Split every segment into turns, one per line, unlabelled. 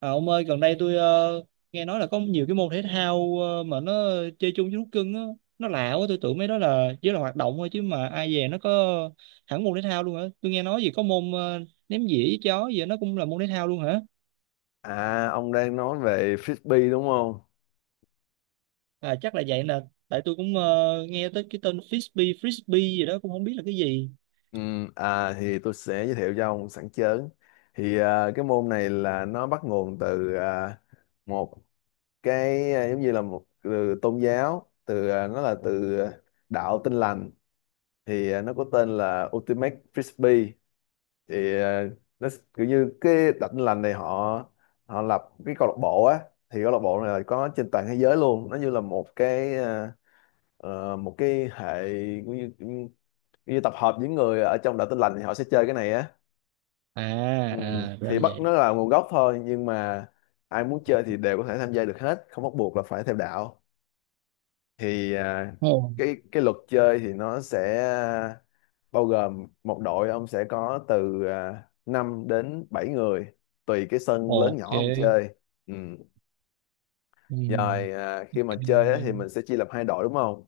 À, ông ơi, gần đây tôi nghe nói là có nhiều cái môn thể thao mà nó chơi chung với thú cưng á, nó lạ quá, tôi tưởng mấy đó là chỉ là hoạt động thôi chứ mà ai về nó có hẳn môn thể thao luôn hả? Tôi nghe nói gì có môn ném dĩa với chó gì đó, nó cũng là môn thể thao luôn hả?
À, ông đang nói về frisbee đúng không?
À chắc là vậy nè, tại tôi cũng nghe tới cái tên frisbee, frisbee gì đó cũng không biết là cái gì.
Ừ, thì tôi sẽ giới thiệu cho ông sẵn chớn. Cái môn này là nó bắt nguồn từ một cái giống như là một từ tôn giáo, nó là đạo Tin lành. Nó có tên là Ultimate Frisbee. Thì à, nó s- kiểu như cái đạo Tin lành này họ họ lập cái câu lạc bộ á. Thì câu lạc bộ này là có trên toàn thế giới luôn. Nó như là một một cái hệ như tập hợp những người ở trong đạo tin lành thì họ sẽ chơi cái này á.
À,
Ừ,
à, ra là
thì bắt nó
vậy.
là nguồn gốc thôi, nhưng mà ai muốn chơi thì đều có thể tham gia được hết, không bắt buộc là phải theo đạo. thì à,
Ồ,
cái cái luật chơi thì nó sẽ bao gồm một đội, ông sẽ có từ 5 đến 7 người, tùy cái sân lớn nhỏ ông
ok.
chơi. Ừ,
Ừ,
rồi khi mà
ok.
chơi á, thì mình sẽ chia làm hai đội đúng không,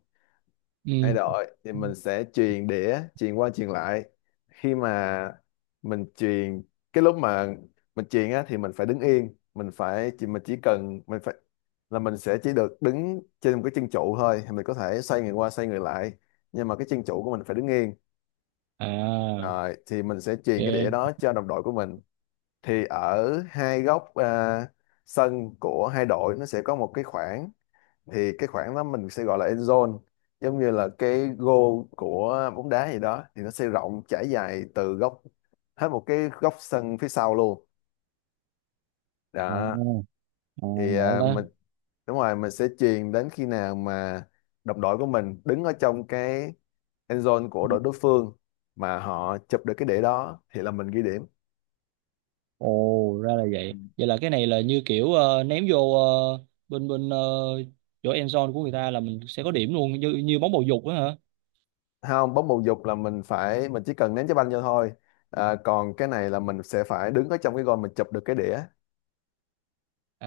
thay
Ừ.
đổi thì mình sẽ truyền đĩa, truyền qua truyền lại. Khi mà mình truyền, cái lúc mà mình truyền á thì mình phải đứng yên, mình phải chỉ, mình chỉ cần, mình phải là mình sẽ chỉ được đứng trên một cái chân trụ thôi, thì mình có thể xoay người qua xoay người lại, nhưng mà cái chân trụ của mình phải đứng yên.
À,
Rồi thì mình sẽ truyền cái đĩa
ok.
đó cho đồng đội của mình. Thì ở hai góc sân của hai đội, nó sẽ có một cái khoảng, thì cái khoảng đó mình sẽ gọi là end zone, giống như là cái goal của bóng đá gì đó, thì nó sẽ rộng trải dài từ góc, hết một cái góc sân phía sau luôn.
À,
Đó,
à,
thì
ngộ
à,
đó.
mình đúng rồi, mình sẽ chuyền đến khi nào mà đồng đội của mình đứng ở trong cái end zone của đội đối phương, mà họ chụp được cái đĩa đó thì là mình ghi điểm.
Ồ, ra là
Ừ,
vậy. Vậy là cái này là như kiểu ném vô bên bên chỗ end zone của người ta là mình sẽ có điểm luôn như như bóng bầu dục á hả?
không, bóng bầu dục là mình phải, mình chỉ cần ném trái banh vô thôi, còn cái này là mình sẽ phải đứng ở trong cái gôn, mình chụp được cái đĩa.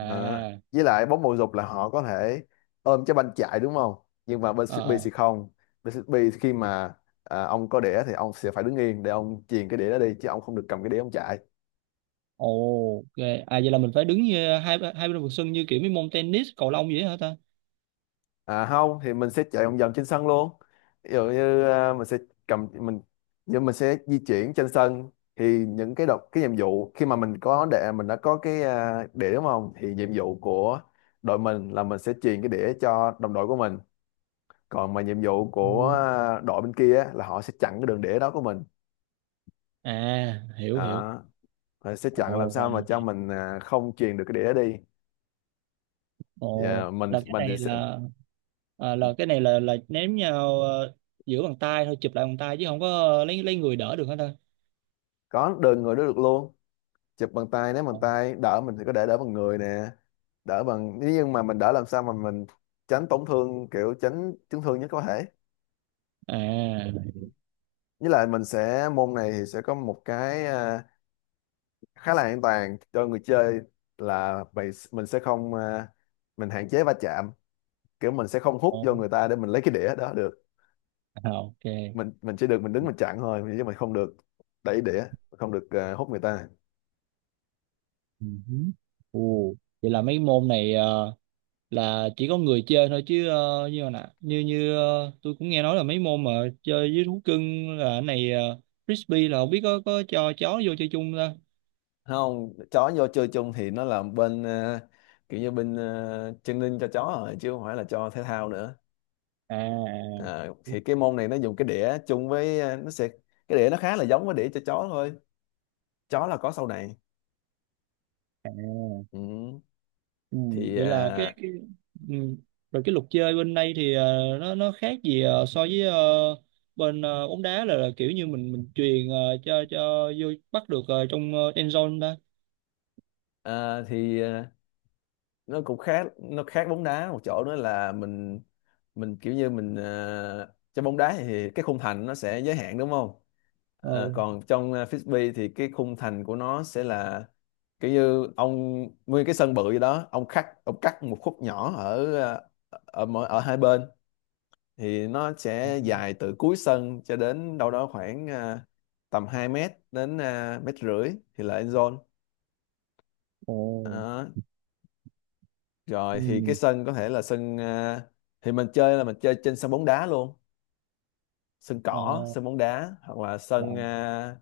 Đó. Với lại bóng bầu dục là họ có thể ôm trái banh chạy đúng không? Nhưng mà bên Frisbee
ờ.
thì không. Bên Frisbee thì khi mà ông có đĩa thì ông sẽ phải đứng yên để ông chuyền cái đĩa đó đi, chứ ông không được cầm cái đĩa ông chạy.
Ồ, ok. À vậy là mình phải đứng như hai hai bên vòng sân như kiểu mấy môn tennis, cầu lông vậy hả ta?
À không, thì mình sẽ chạy vòng vòng trên sân luôn. Ví dụ như mình sẽ cầm mình, nhưng mình sẽ di chuyển trên sân, thì những cái đọc cái nhiệm vụ khi mà mình có đĩa, mình đã có cái đĩa đúng không? Thì nhiệm vụ của đội mình là mình sẽ truyền cái đĩa cho đồng đội của mình, còn mà nhiệm vụ của
Ừ.
đội bên kia á, là họ sẽ chặn cái đường đĩa đó của mình.
À, hiểu hiểu.
Đó, họ sẽ chặn làm
Ồ, ra
sao mà
là
cho
vậy.
mình không truyền được cái đĩa đi. Dạ,
Ồ,
mình
là cái
mình thì
này
sẽ
là à, là cái này là ném nhau giữa bàn tay thôi, chụp lại bàn tay chứ không có lấy người đỡ được hết ta?
có đơn người đó được luôn, chụp bằng tay, nếu bằng
Ồ.
tay đỡ mình thì có thể đỡ bằng người nè, đỡ bằng nhưng mà mình đỡ làm sao mà mình tránh tổn thương, kiểu tránh chấn thương nhất có thể.
À,
Với lại mình sẽ, môn này thì sẽ có một cái khá là an toàn cho người chơi, là mình sẽ không mình hạn chế va chạm, kiểu mình sẽ không hút vô
ồ,
người ta để mình lấy cái đĩa đó được.
à, ok.
mình
uh
mình chỉ được mình đứng mình chặn thôi, chứ mình không được đẩy đĩa, không được hút người ta.
Ồ, vậy là mấy môn này là chỉ có người chơi thôi chứ như nè như như tôi cũng nghe nói là mấy môn mà chơi với thú cưng là cái này frisbee là không biết có cho chó vô chơi chung không ta
Không, chó vô chơi chung thì nó là bên kiểu như bên training cho chó rồi, chứ không phải là cho thể thao nữa.
à
Ờ, thì cái môn này nó dùng cái đĩa chung với nó sẽ, cái đĩa nó khá là giống với đĩa cho chó thôi, chó là có sau này.
à
Ừ,
ừ,
thì
vậy là cái ừ. Rồi cái luật chơi bên đây thì nó khác gì so với bên bóng đá là kiểu như mình chuyền cho vô bắt được trong end zone ta
uh, nó cũng khác, nó khác bóng đá một chỗ nữa là mình kiểu như mình trong bóng đá thì cái khung thành nó sẽ giới hạn đúng không.
ờ
Ờ, còn trong frisbee thì cái khung thành của nó sẽ là kiểu như ông nguyên cái sân bự gì đó, ông cắt, ông cắt một khúc nhỏ ở ở mỗi, ở hai bên, thì nó sẽ dài từ cuối sân cho đến đâu đó khoảng tầm 2 mét đến mét rưỡi, thì là end
ồ
zone. Rồi thì cái
ừ.
sân có thể là sân thì mình chơi là mình chơi trên sân bóng đá luôn, sân
Ờ,
cỏ, sân bóng đá, hoặc là sân
vâng
ờ,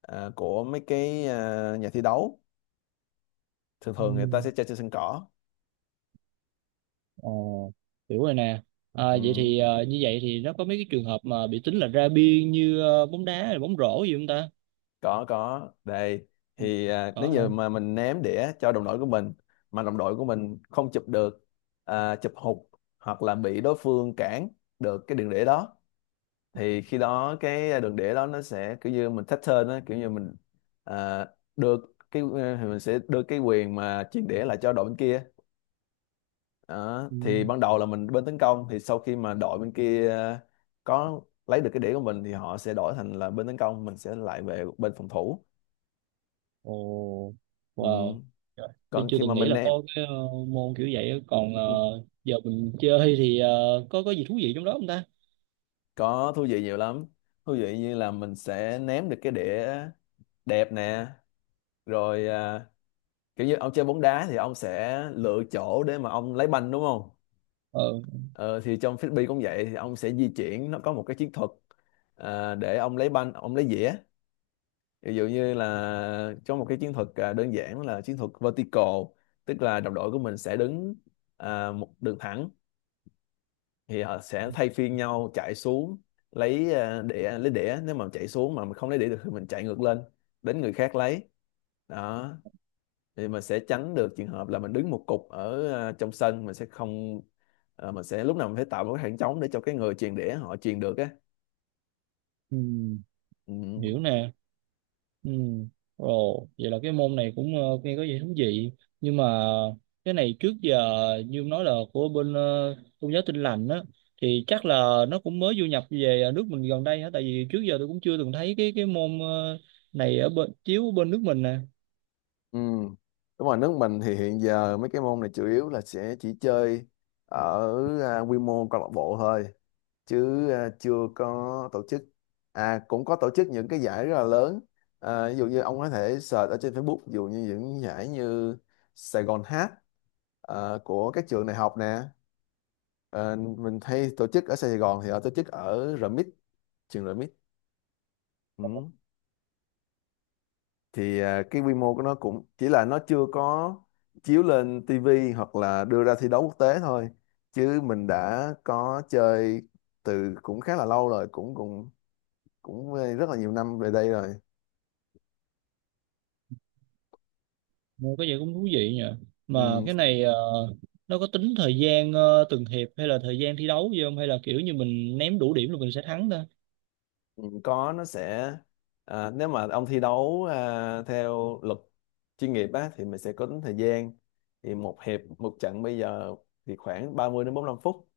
ờ, của mấy cái nhà thi đấu. Thường thường người ta sẽ
Ừm,
chơi trên sân cỏ.
ờ, hiểu rồi nè. À,
Ừ,
vậy thì như vậy thì nó có mấy cái trường hợp mà bị tính là ra biên như bóng đá hay bóng rổ gì không ta?
có đây.
Ừ.
Thì
Có
nếu như
hả?
mà mình ném đĩa cho đồng đội của mình, mà đồng đội của mình không chụp được, chụp hụt, hoặc là bị đối phương cản được cái đường đĩa đó, thì khi đó cái đường đĩa đó nó sẽ kiểu như mình pattern á, kiểu như mình à, đưa cái thì mình sẽ đưa cái quyền mà chuyển đĩa lại cho đội bên kia. Đó,
Ừ.
thì ban đầu là mình bên tấn công, thì sau khi mà đội bên kia có lấy được cái đĩa của mình thì họ sẽ đổi thành là bên tấn công, mình sẽ lại về bên phòng thủ.
Ồ, wow.
Ừ,
Trời, tôi
còn
chưa
khi mà
từng nghĩ
mình
là
ném
có cái môn kiểu vậy á. Còn giờ mình chơi thì có gì thú vị trong đó không ta?
có thú vị nhiều lắm, thú vị như là mình sẽ ném được cái đĩa đẹp nè, rồi kiểu như ông chơi bóng đá thì ông sẽ lựa chỗ để mà ông lấy banh đúng không.
Ờ,
Ờ, thì trong frisbee cũng vậy, thì ông sẽ di chuyển, nó có một cái chiến thuật để ông lấy banh, ông lấy dĩa. Ví dụ như là trong một cái chiến thuật đơn giản là chiến thuật vertical, tức là đồng đội của mình sẽ đứng một đường thẳng, thì họ sẽ thay phiên nhau chạy xuống lấy đĩa, lấy đĩa, nếu mà chạy xuống mà mình không lấy đĩa được thì mình chạy ngược lên, đến người khác lấy. Đó, thì mình sẽ tránh được trường hợp là mình đứng một cục ở trong sân, mình sẽ không mình sẽ lúc nào mình phải tạo một cái khoảng trống để cho cái người truyền đĩa họ truyền được á.
ừm,
Ừ.
hiểu nè. Ừ. Ồ, vậy là cái môn này cũng nghe có vẻ thú vị nhưng mà cái này trước giờ như ông nói là của bên tôn giáo Tin Lành á thì chắc là nó cũng mới du nhập về nước mình gần đây hả tại vì trước giờ tôi cũng chưa từng thấy cái môn này ở bên chiếu ở bên nước mình nè.
Ừ. Đúng rồi, nước mình thì hiện giờ mấy cái môn này chủ yếu là sẽ chỉ chơi ở quy mô câu lạc bộ thôi. Chứ chưa có tổ chức, à cũng có tổ chức những cái giải rất là lớn. Ví dụ như ông có thể search ở trên Facebook, ví dụ như những giải như Sài Gòn Hát của các trường đại học nè. Ờ, mình hay tổ chức ở Sài Gòn thì họ tổ chức ở RMIT, trường RMIT. Ừ, cái quy mô của nó cũng chỉ là, nó chưa có chiếu lên TV hoặc là đưa ra thi đấu quốc tế thôi, chứ mình đã có chơi từ cũng khá là lâu rồi, cũng cũng cũng rất là nhiều năm về đây rồi.
Nghe có vẻ cũng thú vị nhỉ mà
Ừm,
cái này nó có tính thời gian từng hiệp hay là thời gian thi đấu gì không hay là kiểu như mình ném đủ điểm là mình sẽ thắng ta.
có, nó sẽ nếu mà ông thi đấu theo luật chuyên nghiệp á thì mình sẽ có tính thời gian, thì một hiệp, một trận bây giờ thì khoảng 30 đến 45 phút,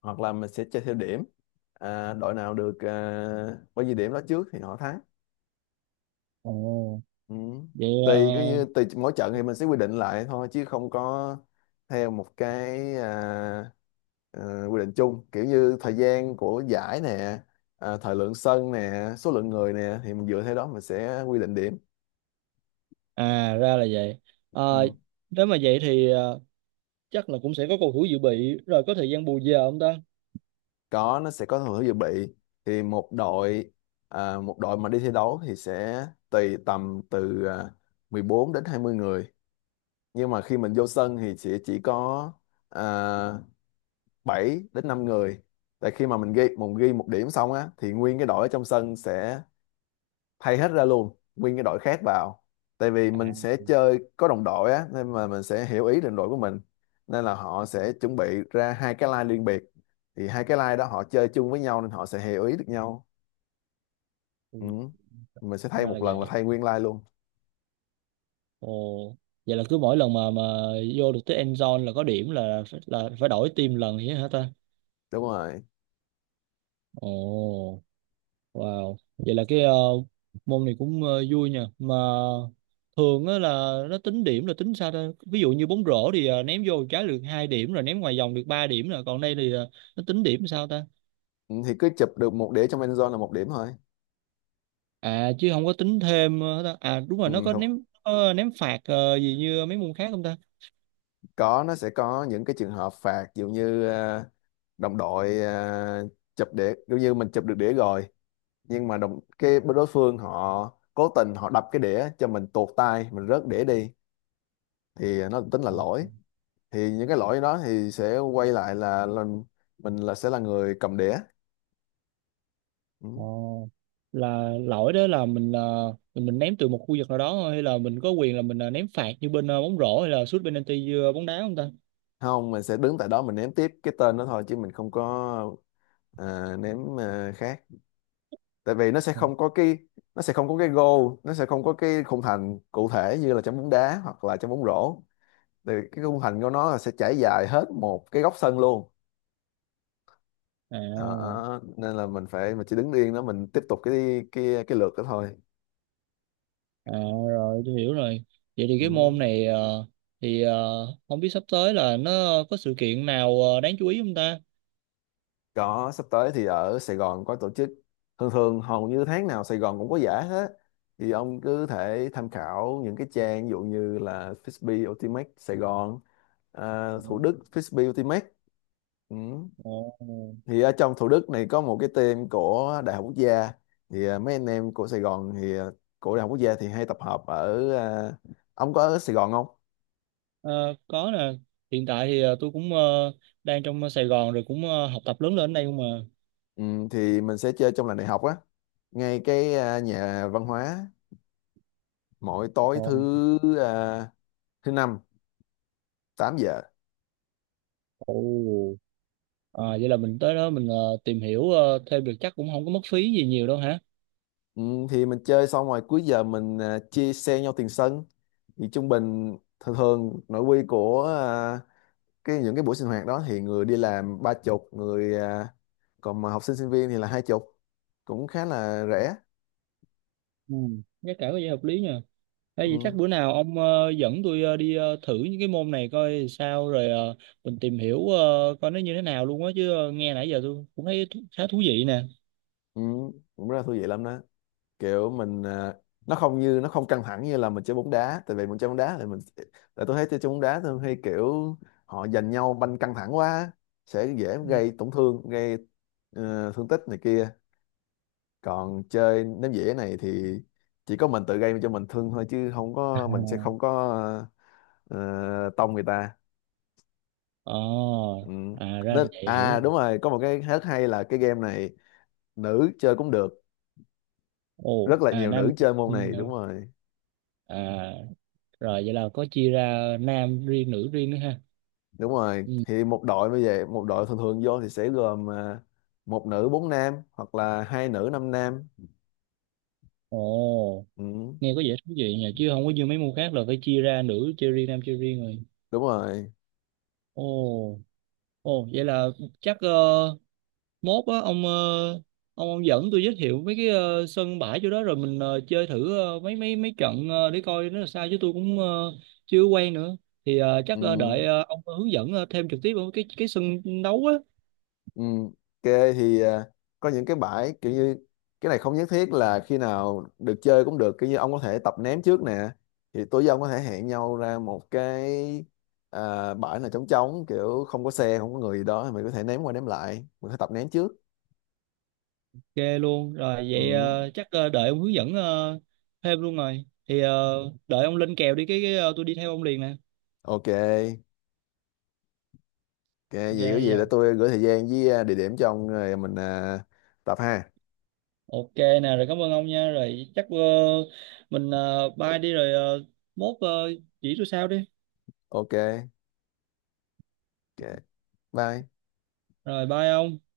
hoặc là mình sẽ chơi theo điểm. Đội nào được bao nhiêu điểm đó trước thì họ thắng.
Ồ,
Ừ.
vậy ờ,
Tùy cái, như tùy mỗi trận thì mình sẽ quy định lại thôi, chứ không có theo một cái quy định chung, kiểu như thời gian của giải nè, thời lượng sân nè, số lượng người nè, thì mình dựa theo đó mình sẽ quy định điểm.
À ra là vậy. Ờ,
Ừ,
nếu mà vậy thì chắc là cũng sẽ có cầu thủ dự bị rồi có thời gian bù giờ không ta?
có, nó sẽ có thường hướng dự bị. Thì một đội, một đội mà đi thi đấu thì sẽ tùy tầm từ 14 đến 20 người, nhưng mà khi mình vô sân thì sẽ chỉ có à, 7 đến 5 người. Tại khi mà mình ghi, mình ghi một điểm xong á thì nguyên cái đội ở trong sân sẽ thay hết ra luôn, nguyên cái đội khác vào, tại vì mình
À,
sẽ chơi có đồng đội á, nên mà mình sẽ hiểu ý đồng đội của mình, nên là họ sẽ chuẩn bị ra hai cái line riêng biệt, thì hai cái line đó họ chơi chung với nhau nên họ sẽ hiểu ý được nhau.
ừ,
Ừ. Mình sẽ thay
ra là
một lần là
vậy.
thay nguyên line luôn.
Ồ, vậy là cứ mỗi lần mà vô được tới end zone là có điểm là phải đổi team lần vậy hả ta?
Đúng rồi.
Ồ, wow. Vậy là cái môn này cũng vui nha. Mà thường á là nó tính điểm là tính sao ta? Ví dụ như bóng rổ thì ném vô một trái được 2 điểm rồi ném ngoài vòng được 3 điểm rồi còn đây thì nó tính điểm sao ta?
Ừ, thì cứ chụp được một đĩa trong end zone là một điểm thôi.
À chứ không có tính thêm hết à đúng
Ừ,
rồi nó
không.
có ném phạt gì như mấy môn khác không ta.
Có, nó sẽ có những cái trường hợp phạt, ví dụ như đồng đội chụp đĩa, ví dụ như mình chụp được đĩa rồi nhưng mà đồng cái bên đối phương họ cố tình họ đập cái đĩa cho mình tuột tay, mình rớt đĩa đi thì nó tính là lỗi. Thì những cái lỗi đó thì sẽ quay lại là mình là sẽ là người cầm đĩa. Ừ.
Ờ, là lỗi đó là mình là mình ném từ một khu vực nào đó thôi hay là mình có quyền là mình ném phạt như bên bóng rổ hay là sút penalty như bóng đá không ta
Không, mình sẽ đứng tại đó mình ném tiếp cái tên đó thôi chứ mình không có ném khác. Tại vì nó sẽ không có cái goal, nó sẽ không có cái khung thành cụ thể như là trong bóng đá hoặc là trong bóng rổ. Thì cái khung thành của nó là sẽ trải dài hết một cái góc sân luôn. Đó,
à
nên là mình phải mình chỉ đứng yên đó mình tiếp tục cái lượt đó thôi.
à rồi tôi hiểu rồi. Vậy thì cái
Ừ.
môn này thì không biết sắp tới là nó có sự kiện nào đáng chú ý không ta.
Có, sắp tới thì ở Sài Gòn có tổ chức. Thường thường hầu như tháng nào Sài Gòn cũng có giải hết. Thì ông cứ thể tham khảo những cái trang, ví dụ như là Frisbee Ultimate Sài Gòn, à, Thủ Đức Frisbee Ultimate. Ừ.
Ồ.
Thì ở trong Thủ Đức này có một cái team của Đại học Quốc gia. Thì à, mấy anh em của Sài Gòn thì à, của Đại học Quốc gia thì hay tập hợp ở à, ông có ở Sài Gòn không?
Ờ, có nè hiện tại thì tôi cũng đang trong Sài Gòn rồi cũng học tập lớn lên ở đây không mà.
Ừ, thì mình sẽ chơi trong làng đại học á, ngay cái à, nhà văn hóa, mỗi tối
Ồ.
thứ năm, 8 giờ.
Ồ. À, vậy là mình tới đó mình tìm hiểu thêm được chắc cũng không có mất phí gì nhiều đâu hả.
Ừ, thì mình chơi xong rồi cuối giờ mình à, chia xe nhau tiền sân. Thì trung bình thường thường nội quy của à, cái những cái buổi sinh hoạt đó thì người đi làm 30, người à, còn mà học sinh sinh viên thì là 20. Cũng khá là rẻ.
Ừ. Giá cả có vẻ hợp lý nha hay vậy chắc
Ừ.
bữa nào ông dẫn tôi đi thử những cái môn này coi sao rồi mình tìm hiểu coi nó như thế nào luôn á chứ nghe nãy giờ tôi cũng thấy thú- khá thú vị nè.
Ừ. Cũng rất là thú vị lắm đó. Kiểu mình à, nó không căng thẳng như là mình chơi bóng đá. Tại vì mình chơi bóng đá thì mình, tại tôi thấy chơi chơi bóng đá thường hay kiểu họ giành nhau banh căng thẳng quá, sẽ dễ gây tổn thương, gây thương tích này kia. Còn chơi ném dĩa này thì chỉ có mình tự gây cho mình thương thôi, chứ không có, mình sẽ
À.
không có ờ, tông người ta.
Ờ,
Ừ.
à ra là
Nên
vậy hiểu
à
rồi.
đúng rồi, có một cái rất hay là cái game này, nữ chơi cũng được,
Ồ,
rất là
à
nhiều
Nam
nữ chơi môn này. Đúng rồi.
à rồi vậy là có chia ra nam riêng nữ riêng nữa ha
Đúng rồi,
ừ.
thì một đội, bây giờ một đội thường thường vô thì sẽ gồm à, một nữ bốn nam hoặc là hai nữ năm nam.
Ồ
Ừ,
nghe có vẻ thú vị nhỉ chứ không có như mấy môn khác là phải chia ra nữ chơi riêng nam chơi riêng rồi
đúng rồi.
ồ ồ vậy là chắc mốt á ông ờ, ông dẫn tôi giới thiệu mấy cái sân bãi chỗ đó rồi mình chơi thử mấy mấy mấy trận để coi nó là sao chứ tôi cũng chưa quen nữa thì chắc
Ừ.
đợi ông hướng dẫn thêm trực tiếp ở cái sân đấu á
Ừ, ok thì à, có những cái bãi kiểu như cái này không nhất thiết là khi nào được chơi cũng được, kiểu như ông có thể tập ném trước nè. Thì tối với ông có thể hẹn nhau ra một cái à, bãi nào trống trống, kiểu không có xe không có người gì đó, thì mình có thể ném qua ném lại, mình có thể tập ném trước.
ghê luôn rồi vậy
Ừ,
chắc đợi ông hướng dẫn thêm luôn rồi thì đợi ông lên kèo đi cái tôi đi theo ông liền nè
ok ok. Vậy có
ghê
gì
giờ
để tôi gửi thời gian với à, địa điểm cho ông rồi mình à, tập ha.
ok nè rồi cảm ơn ông nha rồi chắc mình bye đi rồi mốt chỉ tôi sao đi
Ok ok bye.
rồi bye ông.